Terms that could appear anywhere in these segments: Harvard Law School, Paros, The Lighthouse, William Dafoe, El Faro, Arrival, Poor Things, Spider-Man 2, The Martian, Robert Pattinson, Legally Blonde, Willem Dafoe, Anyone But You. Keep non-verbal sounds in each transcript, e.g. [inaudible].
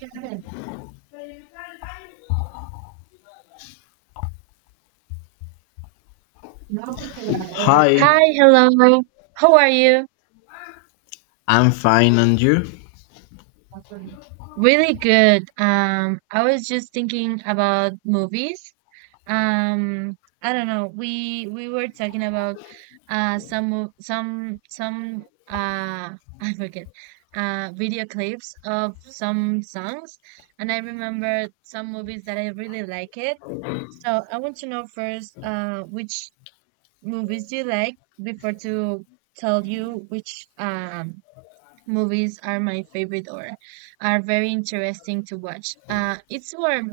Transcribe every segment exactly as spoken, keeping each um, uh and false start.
Hi, Hi, hello. How are you? I'm fine, and you? Really good. Um, I was just thinking about movies. Um, I don't know. We we were talking about uh some mo- some some uh [laughs] I forget uh video clips of some songs, and I remembered some movies that I really like it. So I want to know first uh which movies you like before to tell you which um movies are my favorite or are very interesting to watch. Uh, it's more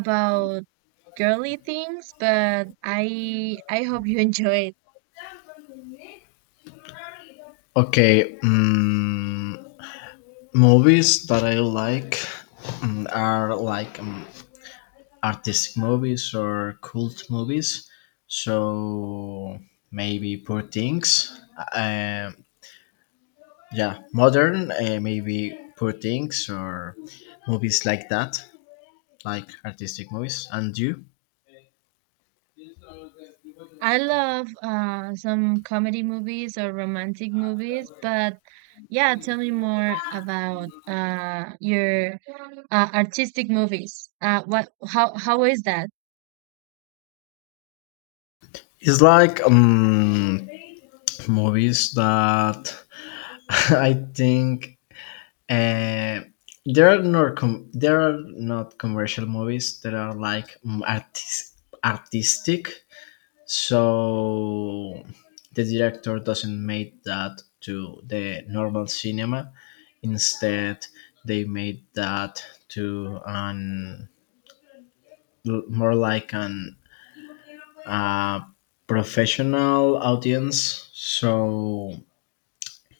about girly things, but I I hope you [laughs] enjoy it. Okay, um, movies that I like mm, are like um, artistic movies or cult movies. So maybe Poor Things. Uh, yeah, modern, uh, maybe Poor Things or movies like that, like artistic movies. And you? I love uh some comedy movies or romantic movies, but yeah, tell me more about uh your uh, artistic movies. Uh, what how how is that? It's like um, movies that [laughs] I think Uh, there are not com- there are not commercial movies that are like mm, artis- artistic, so the director doesn't make that to the normal cinema. Instead, they made that to an more like an uh, professional audience. So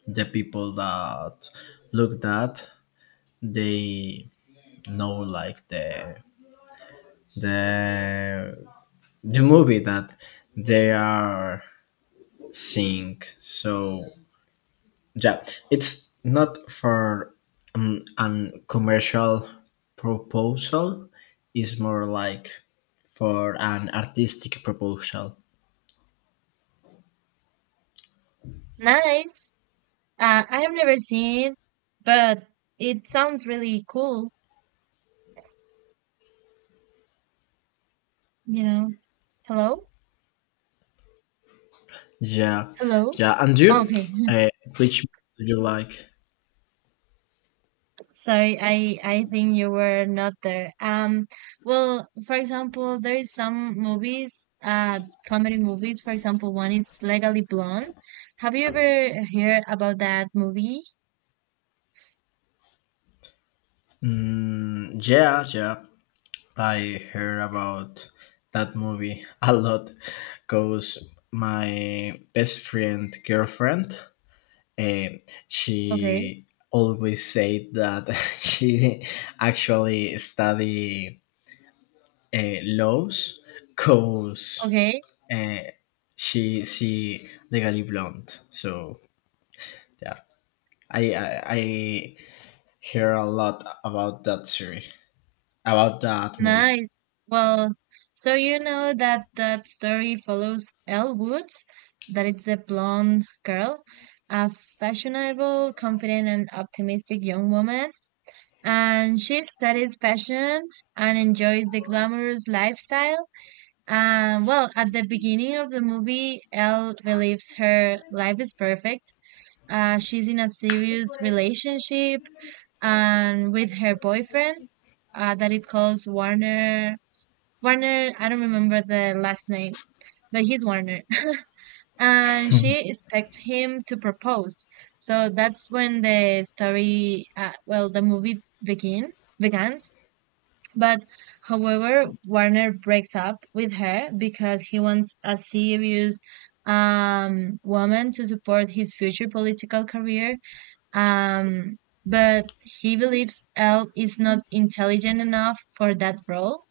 the people that look that they know like the the the movie that they are seeing. So yeah, it's not for um, an commercial proposal. It's more like for an artistic proposal. Nice. Uh, I have never seen it, but it sounds really cool, you know. Hello? Yeah, Hello? yeah. And you, Okay. [laughs] uh, which do you like? Sorry, I I think you were not there. Um, well, for example, there is some movies, uh, comedy movies. For example, one it's Legally Blonde. Have you ever heard about that movie? Mm, yeah, yeah. I heard about that movie [laughs] a lot because my best friend girlfriend, eh, Okay. she always said that [laughs] she actually study uh, laws because Okay. uh, she see Legally Blonde. So yeah, I, I I hear a lot about that series, about that movie. Nice. Well, so you know that that story follows Elle Woods, that it's the blonde girl, a fashionable, confident, and optimistic young woman. And she studies fashion and enjoys the glamorous lifestyle. Um, well, at the beginning of the movie, Elle believes her life is perfect. Uh, she's in a serious relationship and with her boyfriend uh, that it calls Warner Warner, I don't remember the last name, but he's Warner. [laughs] And she expects him to propose. So that's when the story, uh, well, the movie begin begins. But However, Warner breaks up with her because he wants a serious um woman to support his future political career. Um, but he believes Elle is not intelligent enough for that role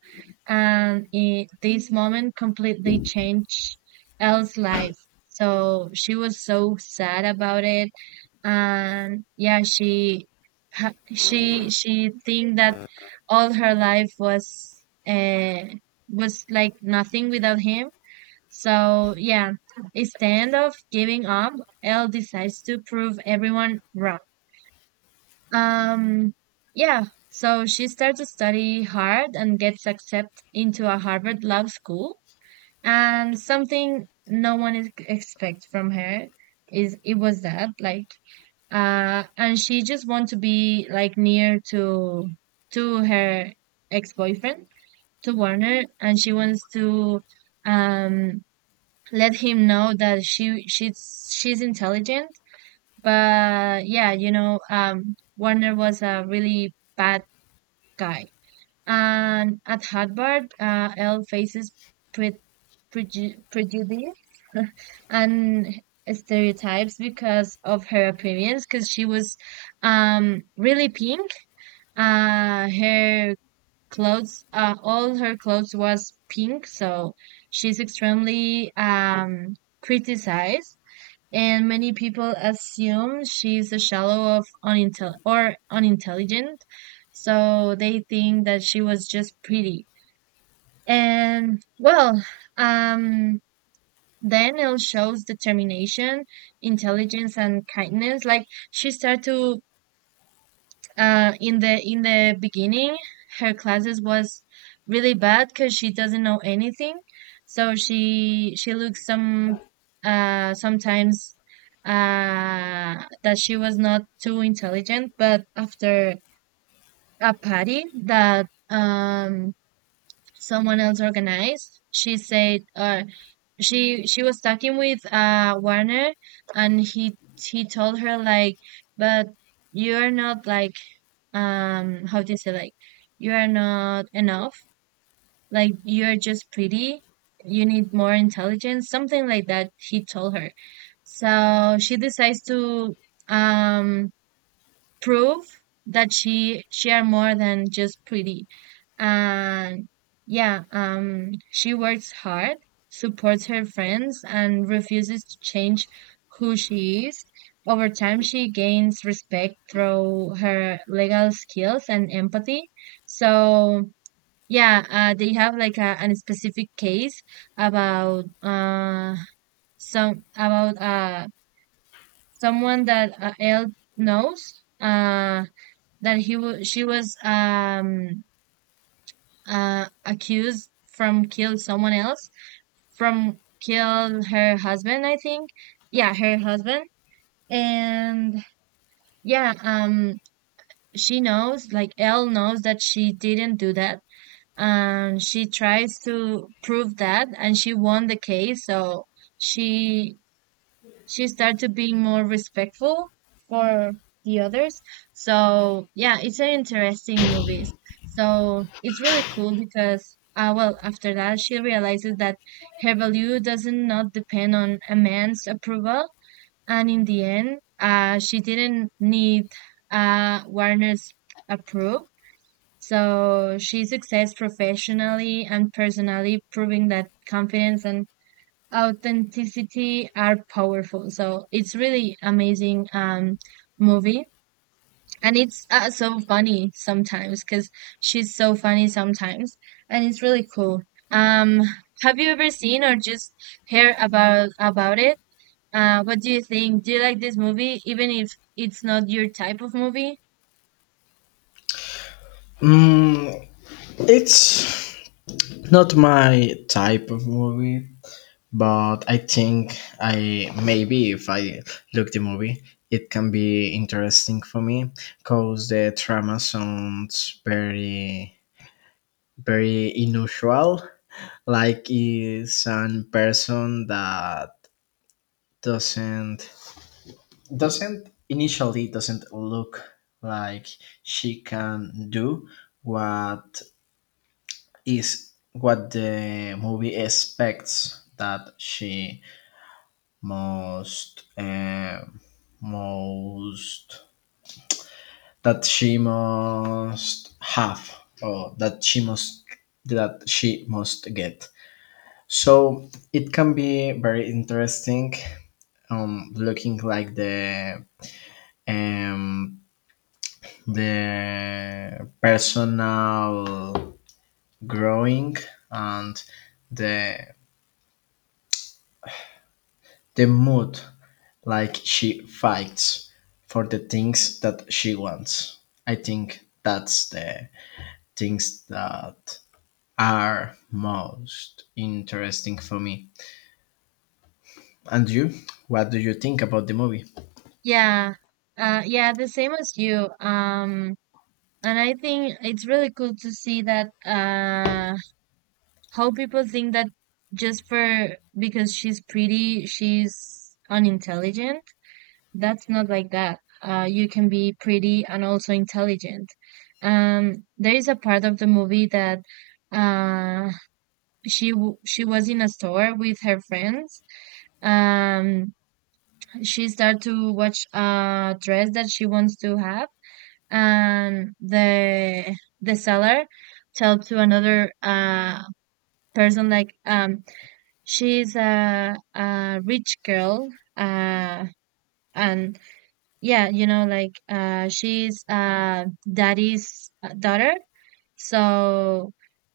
and it, this moment completely changed Elle's life. So she was so sad about it, and yeah, she ha- she she think that all her life was uh, was like nothing without him. So yeah, instead of giving up, Elle decides to prove everyone wrong. Um, yeah, so she started to study hard and gets accepted into a Harvard Law School. And something no one is expects from her is it was that like uh and she just want to be like near to to her ex-boyfriend to Warner, and she wants to um let him know that she she's she's intelligent, but yeah, you know, um, Warner was a really bad guy. And at Harvard, uh, Elle faces pre- preju- prejudice [laughs] and stereotypes because of her appearance, because she was um, really pink. Uh, her clothes, uh, all her clothes was pink, so she's extremely um, criticized, and many people assume she's a shallow of unintel or unintelligent, so they think that she was just pretty. And well, um daniel shows determination, intelligence, and kindness. Like she started to uh, in the in the beginning her classes was really bad because she doesn't know anything, so she she looks some uh sometimes uh that she was not too intelligent. But after a party that um someone else organized, she said uh she she was talking with uh Warner, and he he told her like, but you're not like, um how do you say, like you are not enough, like you're just pretty, you need more intelligence, something like that he told her. So she decides to um prove that she share more than just pretty. And yeah, um she works hard, supports her friends, and refuses to change who she is. Over time she gains respect through her legal skills and empathy. So yeah, uh, they have like a, an specific case about uh some about uh someone that uh, Elle knows, uh that he was she was um uh accused from kill someone else, from kill her husband, I think. Yeah, her husband. And yeah, um she knows, like Elle knows that she didn't do that, and she tries to prove that, and she won the case. So she she started being more respectful for the others. So yeah, it's an interesting movie. So it's really cool because uh, well, after that, she realizes that her value doesn't not depend on a man's approval, and in the end, uh, she didn't need uh Warner's approval. So she succeeds professionally and personally, proving that confidence and authenticity are powerful. So it's really amazing um movie, and it's uh, so funny sometimes cuz she's so funny sometimes, and it's really cool. Um have you ever seen or just heard about about it? Uh what do you think? Do you like this movie even if it's not your type of movie? Mm, it's not my type of movie, but I think I maybe if I look the movie, it can be interesting for me because the drama sounds very very unusual. Like is an person that doesn't doesn't initially doesn't look like she can do what is what the movie expects that she must um, most that she must have or that she must that she must get, so it can be very interesting um looking like the um the personal growing and the the mood, like she fights for the things that she wants. I think that's the things that are most interesting for me. And you, what do you think about the movie? Yeah. Uh yeah, the same as you. Um and I think it's really cool to see that uh how people think that just for because she's pretty, she's unintelligent. That's not like that. Uh, you can be pretty and also intelligent. Um, there is a part of the movie that uh, she w- she was in a store with her friends. Um, she started to watch a dress that she wants to have, and the the seller tell to another uh person like, um she's a, a rich girl, uh, and yeah, you know, like uh, she's uh, daddy's daughter, so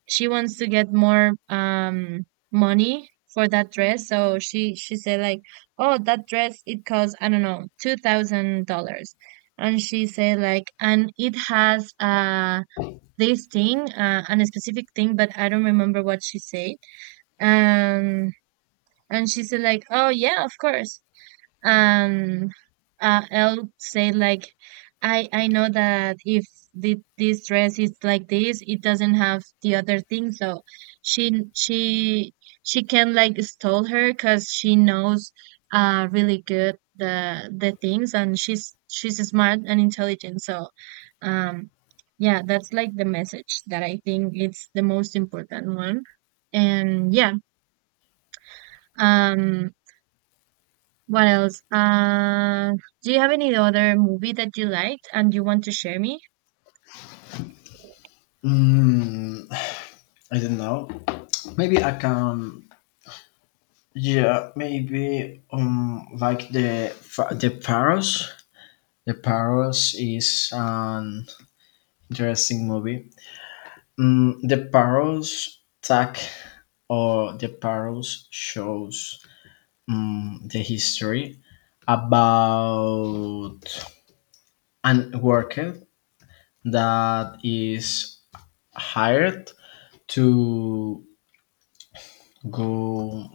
she wants to get more um money for that dress. So she she said like, oh, that dress it costs I don't know two thousand dollars, and she said like, and it has uh this thing, uh, and a specific thing, but I don't remember what she said. Um and she said like, "Oh yeah, of course." And uh, Elle said like, "I I know that if the, this dress is like this, it doesn't have the other thing, so she she she can like stole her because she knows uh really good the the things, and she's she's smart and intelligent. So um yeah, that's like the message that I think it's the most important one. And yeah, um what else? Uh, do you have any other movie that you liked and you want to share me? mm, I don't know, maybe I can, yeah maybe um like the the paros, the paros is an interesting movie. Mm, the Parrots Tag or the Parrots shows mm, the history about an worker that is hired to go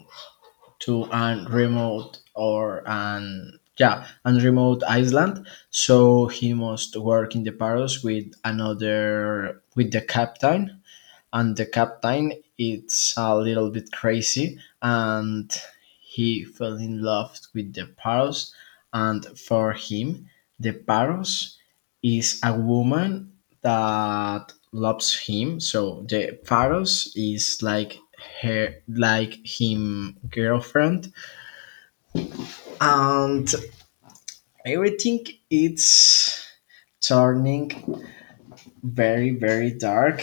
to an remote or an yeah an remote island, so he must work in the Paros with another, with the captain, and the captain is a little bit crazy, and he fell in love with the parrot, and for him the parrot is a woman that loves him, so the parrot is like her, like him girlfriend, and everything it's turning very very dark.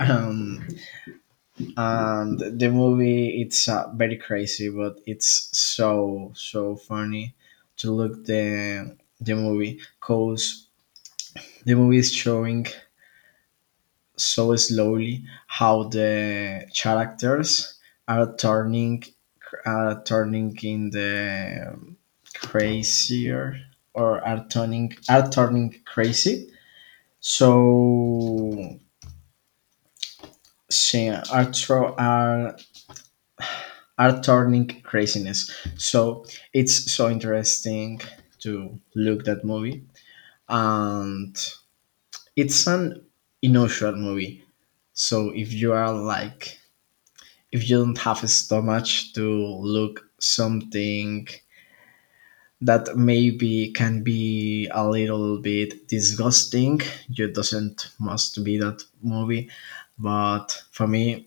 um and the movie it's uh, very crazy, but it's so so funny to look the the movie, cause the movie is showing so slowly how the characters are turning are turning in the um, crazier, or are turning are turning crazy, so she are, tro- are are turning craziness. So it's so interesting to look that movie, and it's an unusual movie. So if you are like, if you don't have a stomach to look something that maybe can be a little bit disgusting, you doesn't must be that movie. But for me,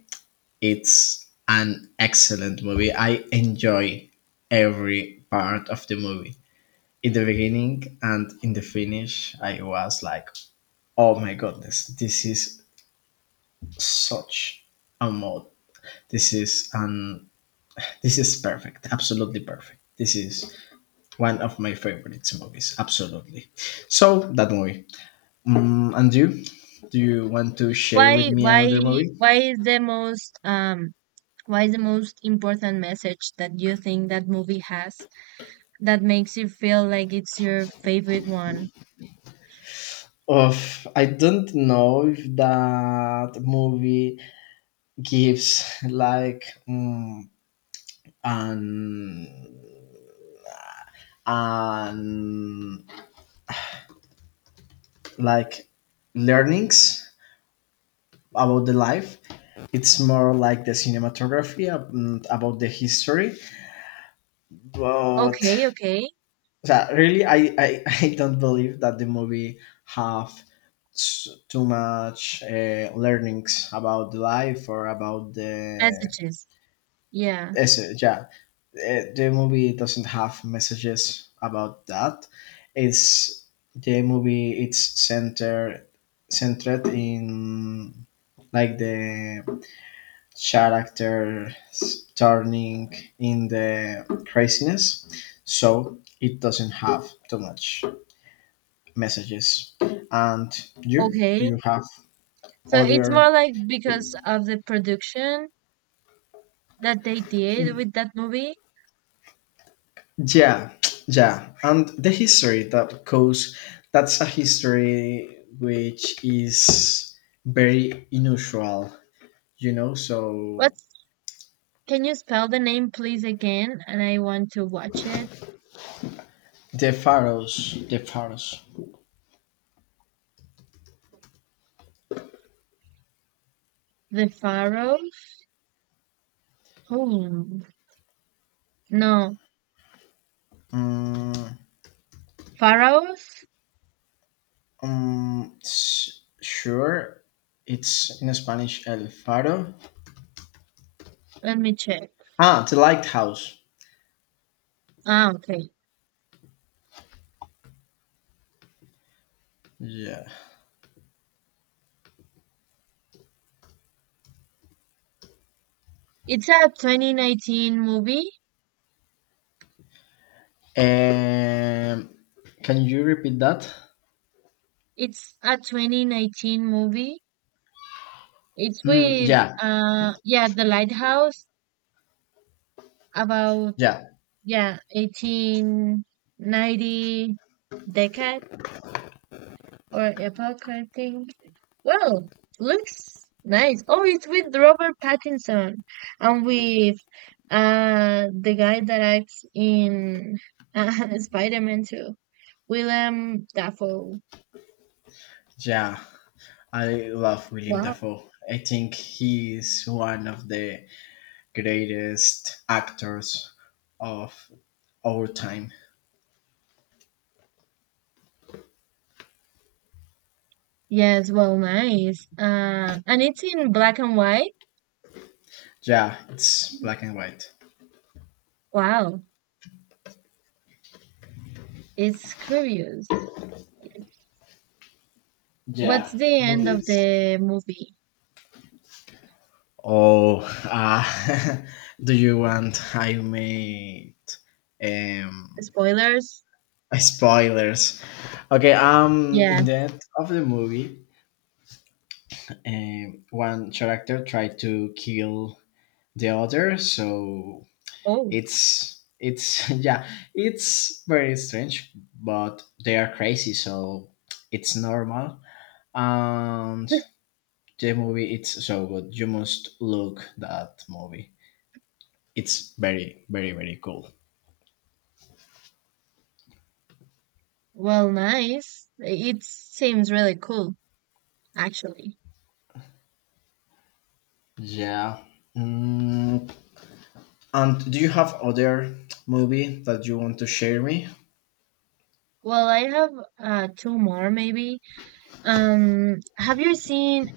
it's an excellent movie. I enjoy every part of the movie. In the beginning and in the finish, I was like, oh my goodness, this is such a mod. This is an this is perfect, absolutely perfect. This is one of my favorite movies, absolutely. So that movie. Mm, and you, do you want to share with Why, me why, another movie? why is the most um, why is the most important message that you think that movie has that makes you feel like it's your favorite one? Of I don't know if that movie gives like mm, an an like learnings about the life. It's more like the cinematography um, about the history. But Okay, okay. yeah, really, I, I [laughs] I don't believe that the movie have s- too much uh, learnings about the life or about the Messages. Yeah. Eso, yeah. Uh, the movie doesn't have messages about that. It's the movie. It's centered centered in like the characters turning in the craziness. So it doesn't have too much messages. And you, do Okay. you have So it's other? more like because of the production that they did with that movie. Yeah, yeah, and the history that goes, that's a history which is very unusual, you know. So What's, can you spell the name please again? And I want to watch it. the pharaohs, the pharaohs. The Pharaohs? Hmm. No. Mm, Pharaohs? um, s- sure, it's in Spanish El Faro. Let me check. Ah, the lighthouse. Ah, okay. Yeah. It's a twenty nineteen movie. Um, can you repeat that? It's a twenty nineteen movie. It's Mm, with yeah, uh yeah, The Lighthouse about yeah, yeah, eighteen ninety decade or epoch, I think. Well, looks nice. Oh, it's with Robert Pattinson and with uh the guy that acts in uh, [laughs] Spider-Man two, Willem Dafoe. yeah. I love William Wow. Dafoe. I think he's one of the greatest actors of our time. Yes, well, nice. Uh, and it's in black and white. Yeah, it's black and white. Wow, it's curious. What's Yeah, the but end of it's. the movie? Oh, uh, [laughs] do you want I made um, Spoilers? spoilers? Okay, um, in the Yes. end of the movie, um, one character tried to kill the other, so Oh, it's it's [laughs] yeah it's very strange, but they are crazy, so it's normal, and the movie it's so good, you must look that movie, it's very very very cool. well, nice. It seems really cool, actually. Yeah. Mm, and do you have other movie that you want to share me? Well, I have uh, two more maybe. Um, have you seen?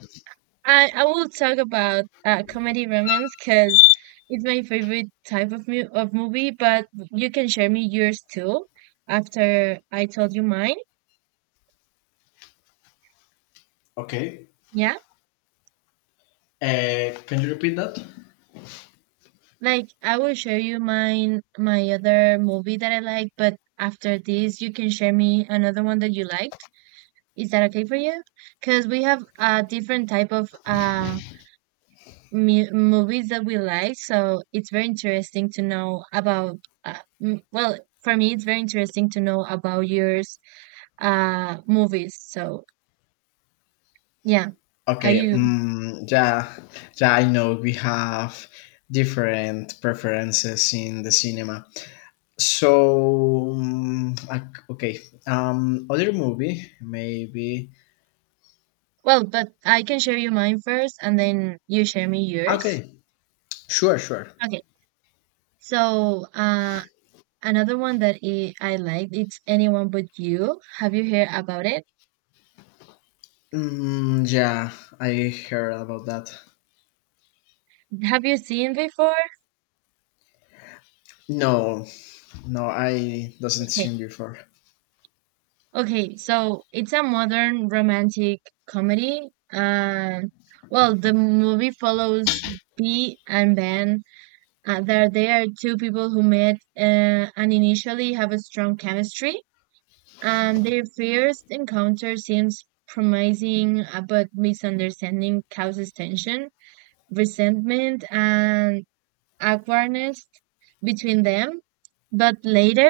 I I will talk about uh, comedy romance because it's my favorite type of mu of movie. But you can share me yours too after I told you mine. Okay, Yeah, uh, can you repeat that? like I will share you mine my other movie that I like. But after this, you can share me another one that you liked. Is that okay for you? Because we have a different type of uh mu- movies that we like. So it's very interesting to know about. Uh, m- well, for me, it's very interesting to know about yours, uh, movies. So yeah, are Okay, you? mm, yeah, yeah, I know we have different preferences in the cinema. So, mm, ac- okay, um, other movie, maybe. Well, but I can share you mine first, and then you share me yours. Okay, sure, sure. Okay. So uh, another one that I, I liked, it's Anyone But You. Have you heard about it? Mm, yeah, I heard about that. Have you seen before? No, no, I doesn't Okay, seen before. okay, so it's a modern romantic comedy. And well, the movie follows Bee and Ben. Uh, there, they are two people who met uh, and initially have a strong chemistry. And their first encounter seems promising, uh, but misunderstanding causes tension, resentment, and awkwardness between them. But later,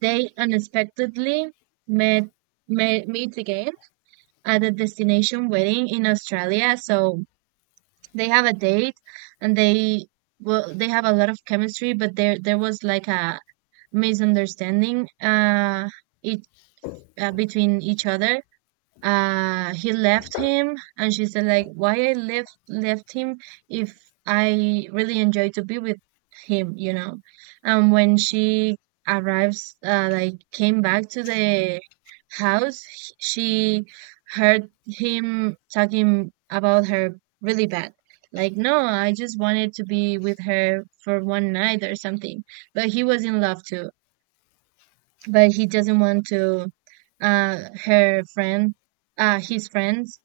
they unexpectedly met, met meet again at a destination wedding in Australia. So they have a date, and they well they have a lot of chemistry, but there there was like a misunderstanding uh it uh, between each other. Uh he left him, and she said like why I left left him if I really enjoy to be with him, you know. And when she arrives, uh, like came back to the house, h- she heard him talking about her really bad, like no I just wanted to be with her for one night or something, but he was in love too, but he doesn't want to uh her friend uh his friends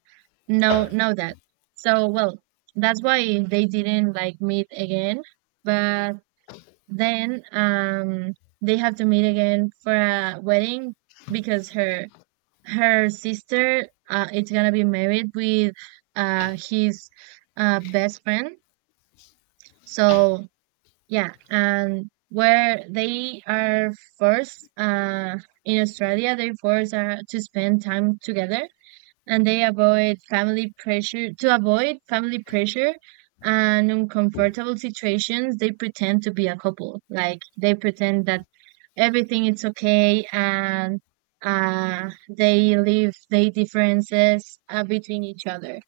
know know that. So well, that's why they didn't like meet again. But then um they have to meet again for a wedding because her her sister uh it's gonna be married with uh his uh best friend. So yeah, and where they are forced uh, in Australia, they forced uh, to spend time together, and they avoid family pressure to avoid family pressure and uncomfortable situations. They pretend to be a couple, like they pretend that everything is okay, and uh, they leave their differences uh, between each other.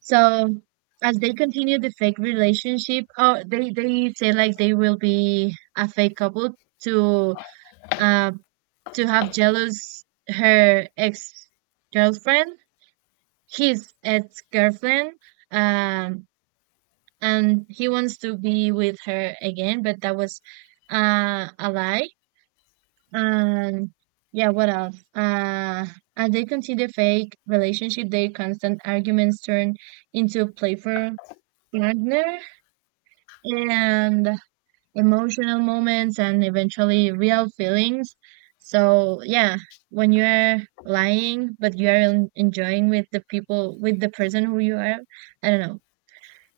So as they continue the fake relationship, oh, they they say like they will be a fake couple to uh to have jealous her ex girlfriend, his ex girlfriend, um, and he wants to be with her again, but that was uh a lie. And yeah, what else? Uh, as they continue the fake relationship, their constant arguments turn into playful partner and emotional moments and eventually real feelings. So yeah, when you're lying but you are en- enjoying with the people with the person who you are, I don't know.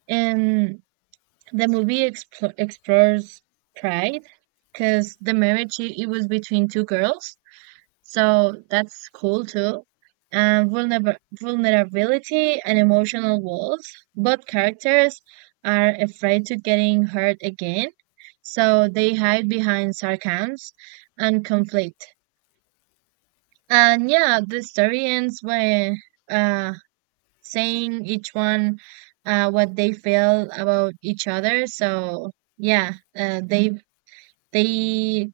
And the movie expl explores pride because the marriage i- it was between two girls, so that's cool too. And vulner vulnerability and emotional walls. Both characters are afraid to getting hurt again, so they hide behind sarcasms and conflict. And yeah, the story ends by uh, saying each one uh, what they feel about each other. So yeah, uh, they they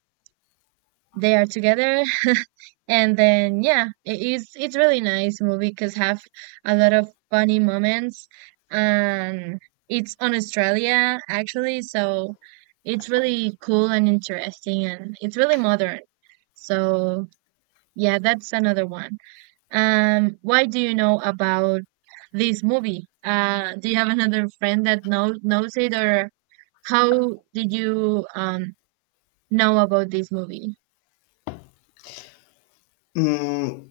they are together. And then yeah, it is it's really nice movie because have a lot of funny moments. Um, it's on Australia actually, so it's really cool and interesting, and it's really modern. So yeah, that's another one. Um, why do you know about this movie? Uh, do you have another friend that knows knows it, or how did you um know about this movie? Mm,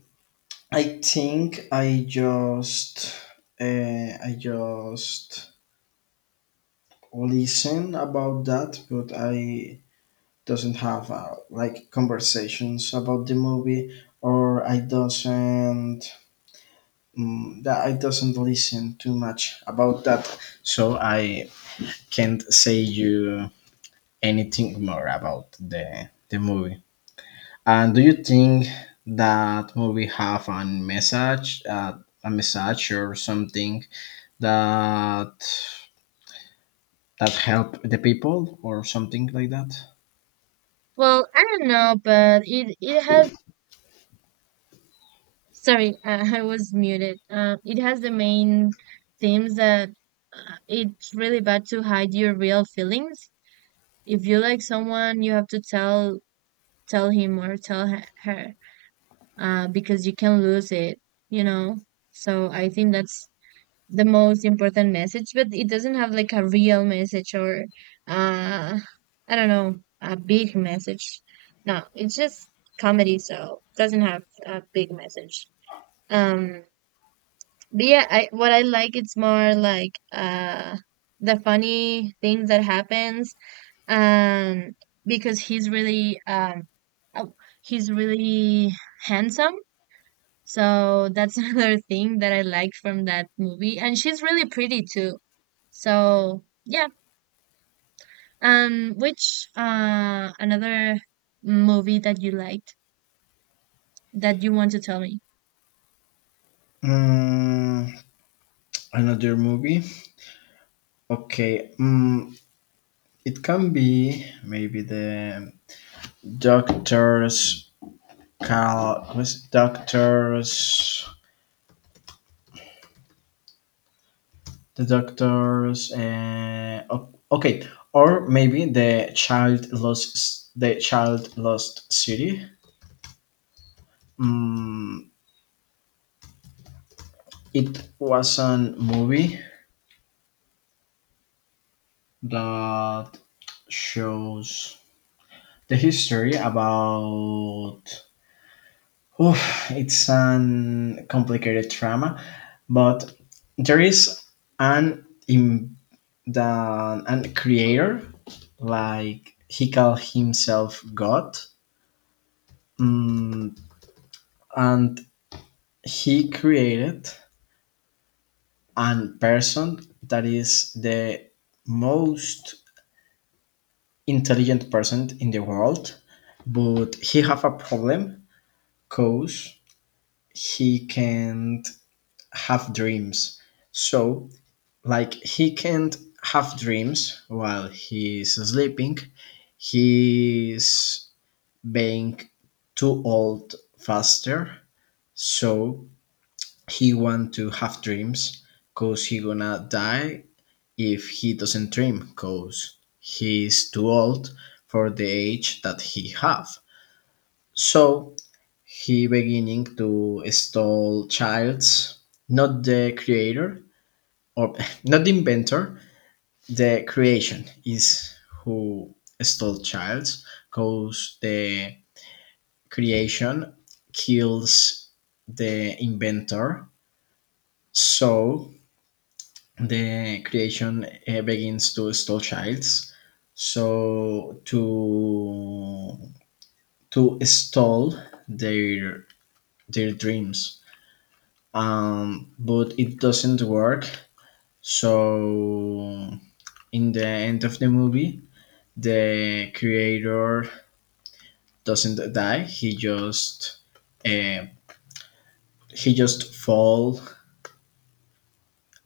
I think I just, uh, I just listen about that, but I doesn't have uh, like conversations about the movie, or I doesn't mm, that I doesn't listen too much about that, so I can't say you anything more about the the movie. And do you think that movie have a message uh, a message or something that that help the people or something like that? Well, I don't know, but it it has sorry, uh, [laughs] I was muted. Uh, it has the main themes that uh, it's really bad to hide your real feelings. If you like someone, you have to tell tell him or tell he- her, uh, because you can lose it, you know. So I think that's the most important message, but it doesn't have like a real message or uh, I don't know, a big message. No, it's just comedy, so doesn't have a big message. Um, But yeah, I what I like it's more like uh the funny things that happens um because he's really um oh, he's really handsome. So that's [laughs] another thing that I like from that movie, and she's really pretty too. So yeah. Um which uh another movie that you liked that you want to tell me? Mm, another movie. Okay. Mm, it can be maybe the doctors, call what's doctors the doctors uh, o- okay, or maybe the child lost, the child lost city. Mm, it was a movie that shows the history about Oof, it's an complicated trauma, but there is an im the an creator, like he called himself God, mm, and he created an person that is the most intelligent person in the world, but he have a problem because he can't have dreams. So like he can't have dreams while he's sleeping, he's being too old faster, so he want to have dreams cause he gonna die if he doesn't dream, cause he's too old for the age that he have. So he beginning to stall childs, not the creator, or [laughs] not the inventor, the creation is who stole child, cause the creation kills the inventor. So the creation uh, begins to stole childs, so to to stall their their dreams. Um but it doesn't work, so in the end of the movie the creator doesn't die. He just uh, he just fall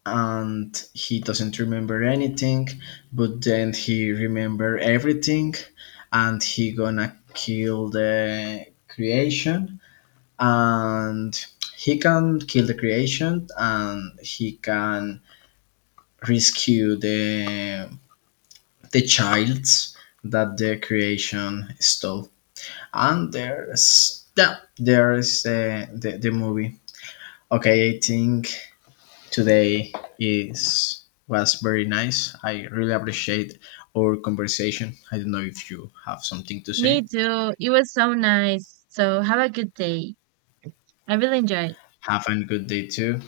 and he doesn't remember anything. But then he remember everything, and he gonna kill the creation, and he can kill the creation, and he can rescue the the childs that the creation stole. And there's, yeah, there's uh, the, the movie. Okay, I think today is was very nice. I really appreciate our conversation. I don't know if you have something to Me say. too. It was so nice. So have a good day. I really enjoyed. Have a good day too.